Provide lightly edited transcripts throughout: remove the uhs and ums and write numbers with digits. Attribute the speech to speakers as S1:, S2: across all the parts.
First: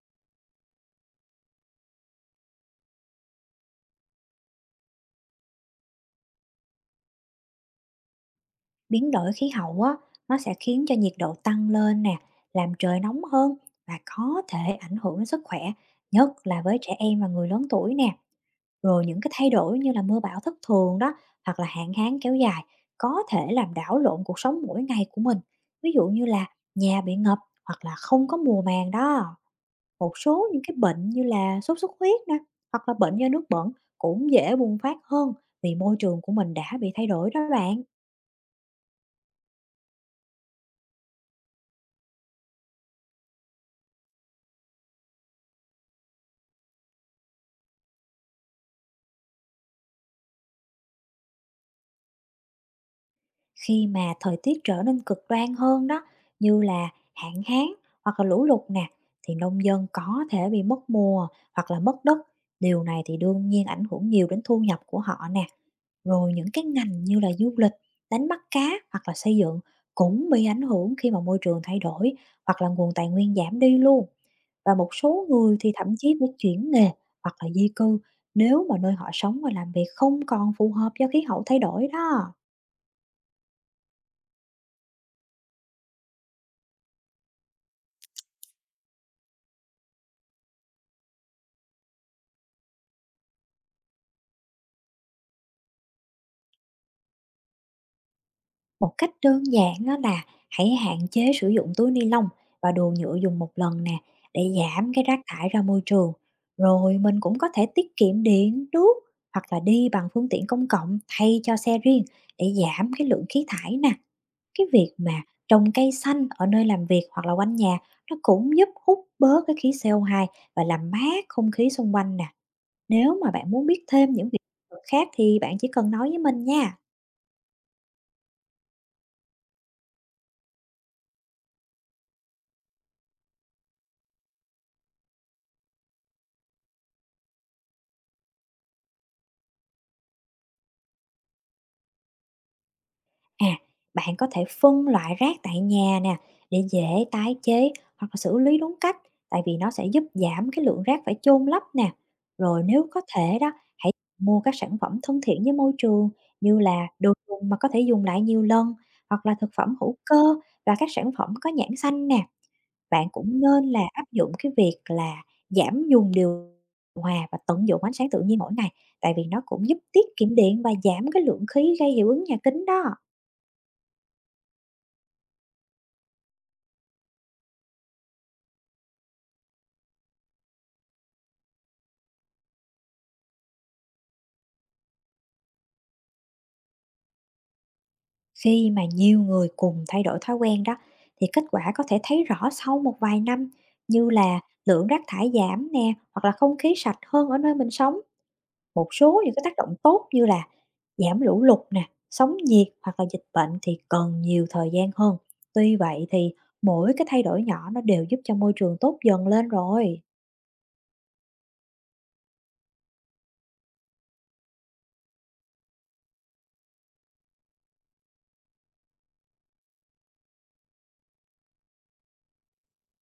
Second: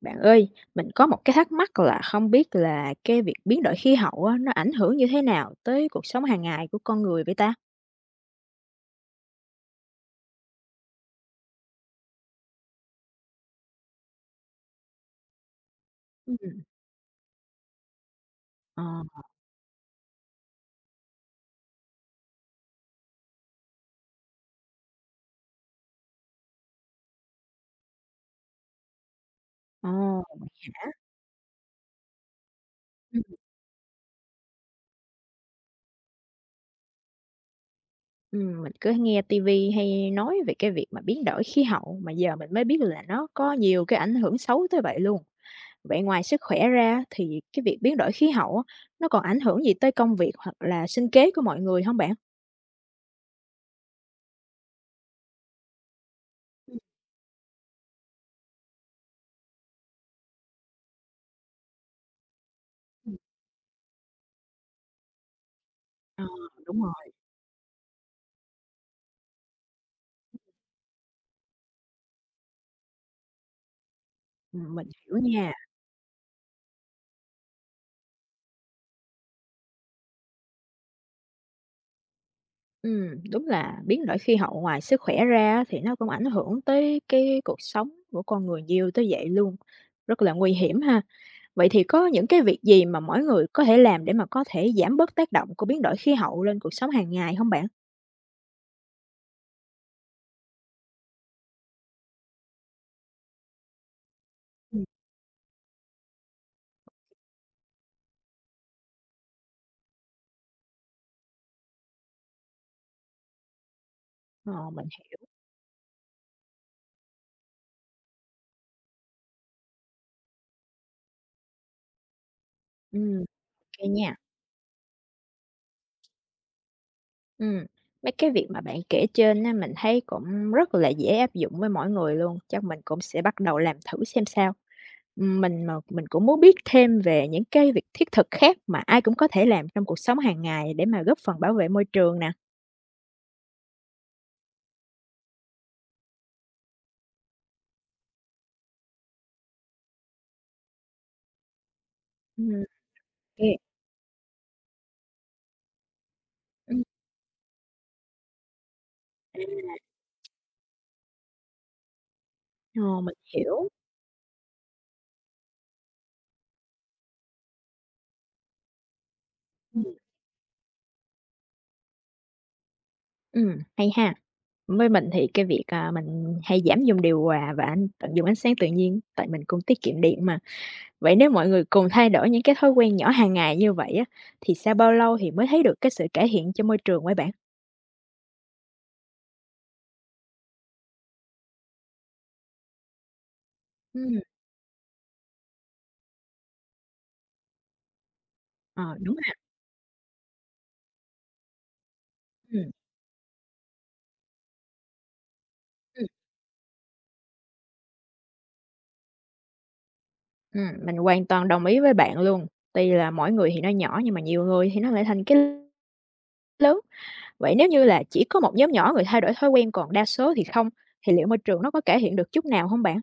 S1: Bạn ơi, mình có một cái thắc mắc là không biết là cái việc biến đổi khí hậu á, nó ảnh hưởng như thế nào tới cuộc sống hàng ngày của con người vậy ta?
S2: Biến đổi khí hậu á, nó sẽ khiến cho nhiệt độ tăng lên nè, làm trời nóng hơn và có thể ảnh hưởng đến sức khỏe, nhất
S1: Ừm,
S2: là với trẻ em và người lớn tuổi nè.
S1: ờ,
S2: Rồi những cái thay đổi như là mưa bão thất thường đó, hoặc là hạn hán kéo dài, có thể làm đảo lộn cuộc sống mỗi ngày của mình. Ví dụ như là nhà bị ngập hoặc là không có mùa màng đó.
S1: ờ,
S2: Một số những cái bệnh như là sốt xuất huyết nè, hoặc là bệnh
S1: ừm,
S2: do nước bẩn cũng dễ bùng phát hơn vì môi trường của mình đã bị thay đổi đó bạn.
S1: mình cứ nghe tivi hay nói về cái việc mà biến đổi khí hậu mà giờ mình mới biết là nó có nhiều cái ảnh hưởng xấu tới vậy luôn. Vậy ngoài sức khỏe ra thì cái việc biến đổi khí hậu á, nó còn ảnh hưởng gì tới công việc hoặc là sinh kế của mọi người không bạn?
S2: Khi mà thời tiết trở nên cực đoan hơn đó, như
S1: Ừm,
S2: là hạn hán hoặc là lũ lụt nè, thì nông dân có thể bị mất mùa hoặc là mất đất. Điều này
S1: ừm.
S2: thì đương nhiên ảnh hưởng nhiều đến thu nhập của họ nè.
S1: Ờ,
S2: Rồi những cái
S1: đúng
S2: ngành
S1: rồi,
S2: như là du lịch, đánh bắt cá hoặc là xây dựng cũng bị ảnh hưởng khi mà môi trường thay đổi hoặc là nguồn tài nguyên giảm đi luôn. Và
S1: mình
S2: một
S1: hiểu
S2: số
S1: nha.
S2: người thì thậm chí phải chuyển nghề hoặc là di cư nếu mà nơi họ sống và làm việc không còn phù hợp do khí hậu thay đổi đó.
S1: Ừ, đúng là biến đổi khí hậu ngoài sức khỏe ra thì nó cũng ảnh hưởng tới cái cuộc sống của con người nhiều tới vậy luôn, rất là nguy hiểm ha. Vậy thì có những cái việc gì mà mỗi người có thể làm để mà có thể giảm bớt tác động của biến đổi khí hậu lên cuộc sống hàng ngày không bạn?
S2: Một cách đơn giản đó là hãy hạn chế sử dụng túi ni lông và đồ nhựa dùng một lần nè để
S1: Ừm.
S2: giảm cái rác thải ra môi trường. Rồi mình cũng có thể tiết kiệm điện, nước hoặc là đi bằng phương tiện công cộng thay cho xe riêng để giảm cái lượng khí thải nè. Cái
S1: Ờ, mình
S2: việc
S1: h
S2: mà trồng cây xanh ở nơi làm việc hoặc là quanh nhà nó cũng giúp hút bớt cái khí CO2 và làm mát không khí xung quanh nè. Nếu
S1: ừm,
S2: mà bạn muốn biết
S1: OK
S2: thêm
S1: nha.
S2: những việc khác thì bạn chỉ cần nói với mình nha.
S1: Ừ, mấy cái việc mà bạn kể trên á, mình thấy cũng rất là dễ áp dụng với mỗi người luôn, chắc mình cũng sẽ bắt đầu làm thử xem sao. Mình mà mình cũng muốn biết thêm về những cái việc thiết thực khác mà ai cũng có thể làm trong cuộc sống hàng ngày để mà góp phần bảo vệ môi trường nè.
S2: À, bạn có thể phân loại rác tại nhà nè để dễ tái chế hoặc là xử lý đúng cách tại vì nó sẽ giúp giảm cái lượng rác phải chôn lấp nè. Rồi
S1: Ừm,
S2: nếu có thể
S1: kê.
S2: đó, hãy mua các sản phẩm thân thiện với môi trường như
S1: Ừm,
S2: là đồ dùng mà có thể dùng lại nhiều lần hoặc là thực phẩm hữu cơ và các sản phẩm có nhãn xanh nè.
S1: ờ,
S2: Bạn
S1: mình
S2: cũng
S1: hiểu.
S2: nên là áp dụng cái việc là giảm dùng điều hòa và tận dụng ánh sáng tự nhiên mỗi ngày tại vì nó cũng giúp
S1: Ừm,
S2: tiết kiệm điện và giảm cái lượng khí gây hiệu ứng nhà kính đó.
S1: hay ha. Với mình thì cái việc, à, mình hay giảm dùng điều hòa và tận dụng ánh sáng tự nhiên, tại mình cũng tiết kiệm điện mà. Vậy nếu mọi người cùng thay đổi những cái thói quen nhỏ hàng ngày như vậy á, thì sau bao lâu thì mới thấy được cái sự cải thiện cho môi trường vậy bạn?
S2: Khi mà nhiều người cùng thay đổi thói quen đó thì kết quả có thể thấy rõ sau một vài năm
S1: Ừ.
S2: như là lượng rác thải giảm nè hoặc là không khí sạch hơn ở nơi mình sống.
S1: Ờ,
S2: Một
S1: đúng
S2: số
S1: ha.
S2: những cái tác động tốt như là giảm lũ lụt nè, sóng
S1: Ừ.
S2: nhiệt hoặc là dịch bệnh thì cần nhiều thời gian hơn. Tuy vậy thì mỗi cái thay đổi nhỏ nó đều giúp cho môi trường tốt dần lên rồi.
S1: Mình hoàn toàn đồng ý với bạn luôn. Tuy là mỗi người thì nó nhỏ nhưng mà nhiều người thì nó lại thành cái lớn. Vậy nếu như là chỉ có một nhóm nhỏ người thay đổi thói quen còn đa số thì không, thì liệu môi trường nó có cải thiện được chút nào không bạn?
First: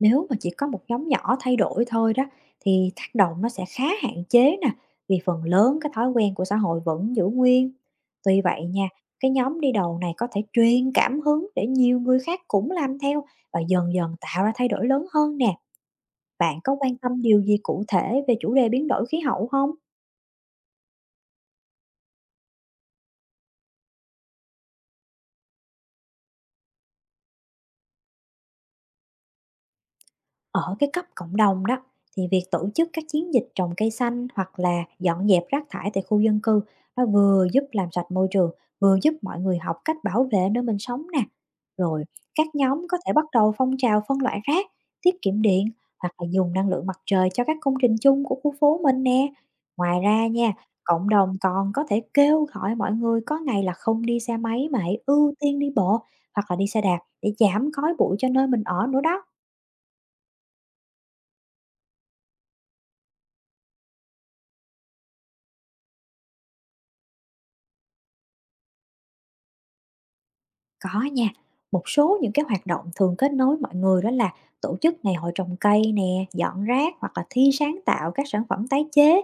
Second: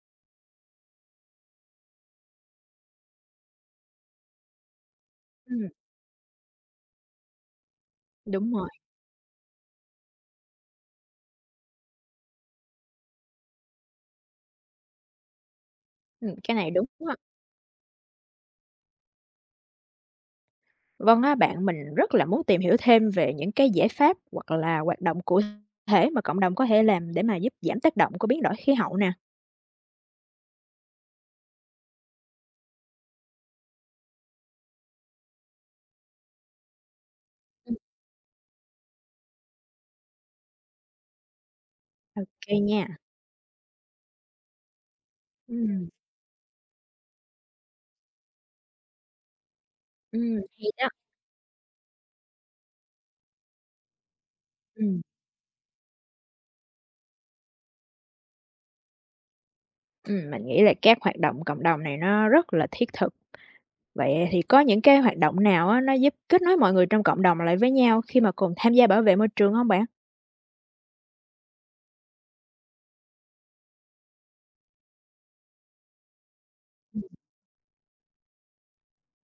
S2: Nếu mà chỉ có một nhóm nhỏ thay đổi thôi đó thì tác động nó sẽ khá hạn chế nè, vì phần
S1: Ừm,
S2: lớn cái thói quen của xã hội vẫn giữ nguyên. Tuy
S1: đúng
S2: vậy
S1: rồi,
S2: nha, cái nhóm đi đầu này có thể truyền cảm hứng để nhiều người khác cũng làm theo và dần dần tạo ra thay đổi lớn hơn nè.
S1: cái
S2: Bạn
S1: này
S2: có
S1: đúng
S2: quan
S1: á.
S2: tâm điều gì cụ thể về chủ đề biến đổi khí hậu không?
S1: Vâng á bạn, mình rất là muốn tìm hiểu thêm về những cái giải pháp hoặc là hoạt động cụ thể mà cộng đồng có thể làm để mà giúp giảm tác động của biến đổi khí hậu nè.
S2: Ở cái cấp cộng đồng đó thì việc tổ chức các chiến dịch trồng cây xanh hoặc là dọn dẹp rác thải tại khu dân cư nó vừa giúp
S1: Ừm,
S2: làm sạch môi trường, vừa giúp mọi người học cách bảo vệ nơi mình sống nè. Rồi
S1: ô
S2: các
S1: nha.
S2: nhóm có thể bắt đầu phong trào phân loại rác, tiết kiệm điện
S1: Ừm,
S2: hoặc là dùng năng lượng mặt trời cho các công trình chung của khu phố mình nè. Ngoài ra nha,
S1: hay đó.
S2: cộng đồng còn có thể kêu gọi mọi người có ngày là không đi xe máy mà hãy
S1: Ừm,
S2: ưu tiên đi bộ hoặc là đi xe đạp để giảm khói bụi cho nơi mình ở nữa đó.
S1: mình nghĩ là các hoạt động cộng đồng này nó rất là thiết thực. Vậy thì có những cái hoạt động nào á, nó giúp kết nối mọi người trong cộng đồng lại với nhau khi mà cùng tham gia bảo vệ môi trường không bạn?
S2: Có nha, một số những cái hoạt động thường kết nối mọi người đó là tổ chức ngày hội trồng cây nè, dọn rác hoặc là thi sáng tạo các sản phẩm tái chế.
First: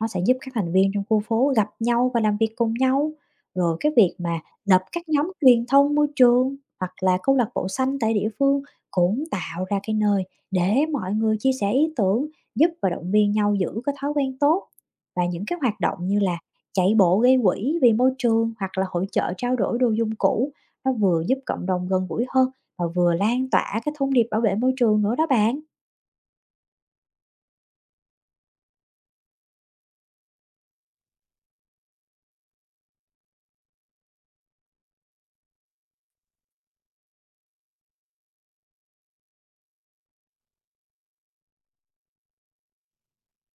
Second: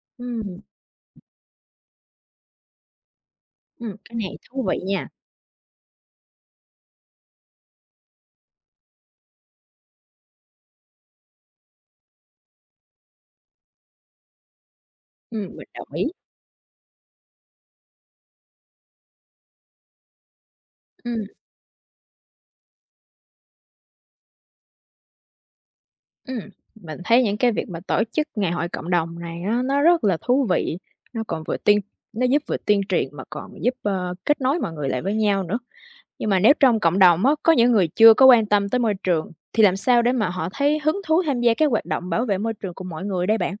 S2: Nó sẽ giúp các
S1: Ừm,
S2: thành viên trong khu phố gặp nhau và làm việc cùng nhau. Rồi cái việc
S1: cái này
S2: mà
S1: thú vị
S2: lập
S1: nha.
S2: các nhóm truyền thông môi trường hoặc là câu lạc bộ xanh tại địa phương cũng tạo ra cái nơi để mọi người chia sẻ ý tưởng, giúp và động viên nhau giữ cái thói quen tốt. Và những cái
S1: Mình
S2: hoạt
S1: đồng
S2: động
S1: ý.
S2: như là chạy bộ gây quỹ vì môi trường hoặc là hội chợ trao đổi đồ dùng cũ nó vừa
S1: Ừm,
S2: giúp cộng đồng gần gũi hơn và vừa lan tỏa cái thông điệp bảo vệ môi trường nữa đó bạn.
S1: ừm, mình thấy những cái việc mà tổ chức ngày hội cộng đồng này nó rất là thú vị, nó còn vừa tuyên nó giúp vừa tuyên truyền mà còn giúp, kết nối mọi người lại với nhau nữa. Nhưng mà nếu trong cộng đồng á, có những người chưa có quan tâm tới môi trường, thì làm sao để mà họ thấy hứng thú tham gia các hoạt động bảo vệ môi trường của mọi người đây bạn?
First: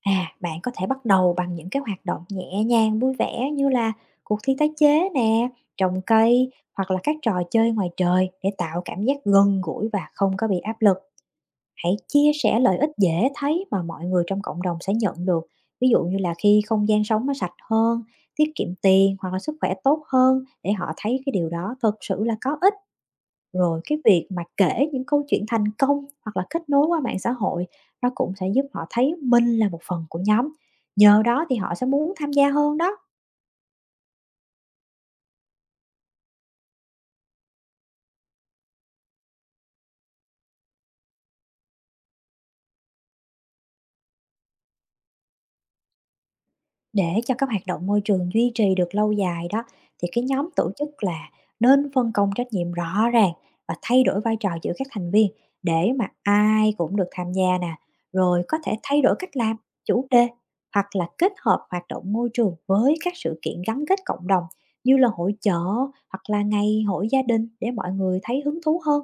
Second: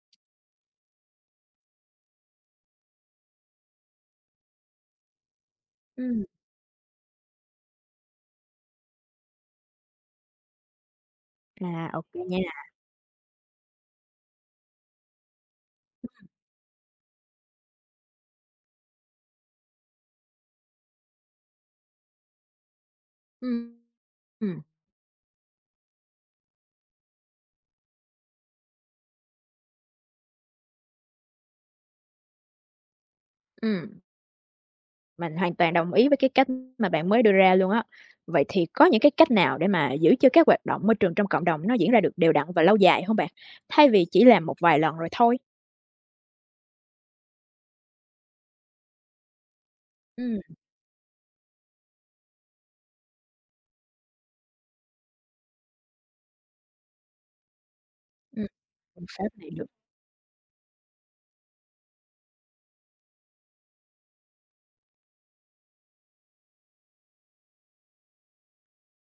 S2: À, bạn có thể bắt đầu bằng những cái hoạt động nhẹ nhàng vui vẻ như là cuộc thi tái chế nè, trồng
S1: Ừm,
S2: cây hoặc là các trò chơi ngoài trời để tạo cảm giác gần gũi và không có bị áp lực.
S1: à,
S2: Hãy
S1: OK
S2: chia sẻ
S1: nha.
S2: lợi ích dễ thấy mà mọi người trong cộng đồng sẽ nhận được. Ví dụ như là khi không gian sống nó sạch hơn, tiết kiệm tiền hoặc là sức khỏe tốt hơn để họ thấy cái điều đó thực sự là có ích. Rồi cái việc mà
S1: Ừm.
S2: kể những câu chuyện thành công hoặc là kết nối qua mạng xã hội nó cũng sẽ giúp họ thấy mình là một phần của nhóm. Nhờ đó thì họ sẽ muốn tham gia hơn đó.
S1: Ừm, mình hoàn toàn đồng ý với cái cách mà bạn mới đưa ra luôn á. Vậy thì có những cái cách nào để mà giữ cho các hoạt động môi trường trong cộng đồng nó diễn ra được đều đặn và lâu dài không bạn? Thay vì chỉ làm một vài lần rồi thôi.
S2: Để cho các hoạt động môi trường duy trì được lâu dài đó, thì cái
S1: Ừm,
S2: nhóm tổ chức là nên phân công trách nhiệm rõ ràng và thay đổi vai trò giữa các thành viên để mà ai cũng được tham gia nè, rồi
S1: ừm,
S2: có thể thay
S1: phương
S2: đổi
S1: pháp
S2: cách
S1: này
S2: làm,
S1: được.
S2: chủ đề hoặc là kết hợp hoạt động môi trường với các sự kiện gắn kết cộng đồng như là hội chợ hoặc là ngày hội gia đình để mọi người thấy hứng thú hơn.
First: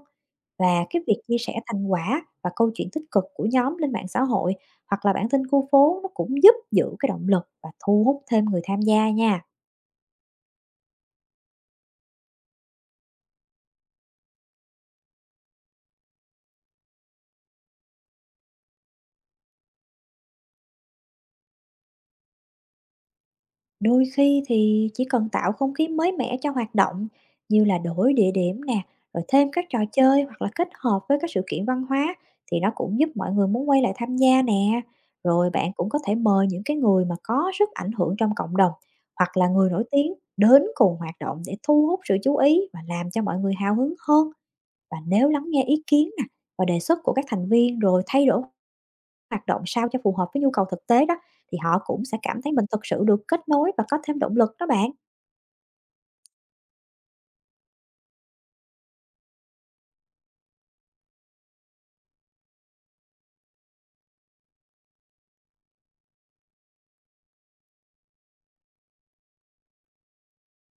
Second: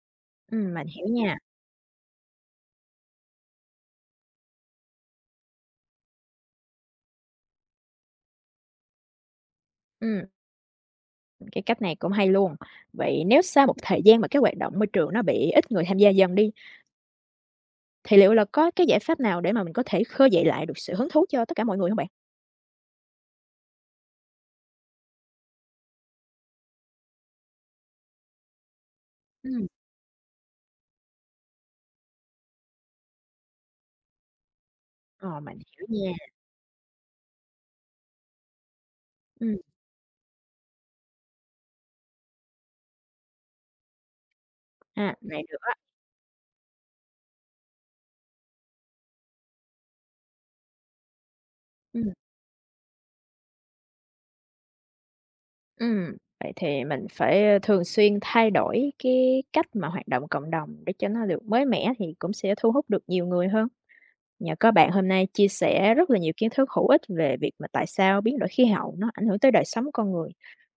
S2: Và
S1: Mình
S2: cái
S1: hiểu
S2: việc
S1: nha.
S2: chia sẻ thành quả và câu chuyện tích cực của nhóm lên mạng xã hội hoặc là bản tin khu phố nó cũng giúp giữ cái động lực và thu hút thêm người tham gia nha.
S1: Ừm, cái cách này cũng hay luôn. Vậy nếu sau một thời gian mà các hoạt động môi trường nó bị ít người tham gia dần đi, thì liệu là có cái giải pháp nào để mà mình có thể khơi dậy lại được sự hứng thú cho tất cả mọi người không bạn?
S2: Đôi khi thì chỉ cần tạo không khí mới mẻ cho hoạt động như là đổi địa điểm nè, rồi thêm các
S1: Ừm,
S2: trò chơi hoặc là kết hợp với các sự kiện văn hóa thì nó cũng giúp mọi người muốn quay lại tham gia nè.
S1: ờ,
S2: Rồi
S1: mình
S2: bạn
S1: hiểu
S2: cũng có
S1: nha.
S2: thể mời những cái người mà có sức ảnh hưởng trong cộng đồng hoặc là
S1: Ừm,
S2: người nổi tiếng đến cùng hoạt động để thu hút sự chú ý và làm cho mọi người hào hứng hơn. Và
S1: à,
S2: nếu
S1: này
S2: lắng
S1: được
S2: nghe
S1: á.
S2: ý kiến nè và đề xuất của các thành viên rồi thay đổi hoạt động sao cho phù hợp với nhu cầu thực tế đó, thì họ cũng
S1: Ừm.
S2: sẽ cảm thấy mình thực sự được kết nối và có thêm động lực đó bạn.
S1: Ừm, vậy thì mình phải, thường xuyên thay đổi cái cách mà hoạt động cộng đồng để cho nó được mới mẻ thì cũng sẽ thu hút được nhiều người hơn. Nhờ có bạn hôm nay chia sẻ rất là nhiều kiến thức hữu ích về việc mà tại sao biến đổi khí hậu nó ảnh hưởng tới đời sống con người,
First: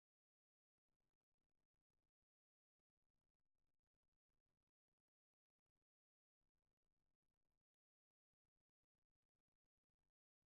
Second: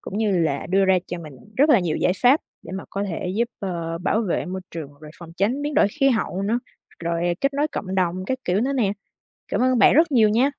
S1: cũng như là đưa ra cho mình rất là nhiều giải pháp để mà có thể giúp, bảo vệ môi trường, rồi phòng tránh biến đổi khí hậu nữa, rồi kết nối cộng đồng các kiểu nữa nè. Cảm ơn bạn rất nhiều nha.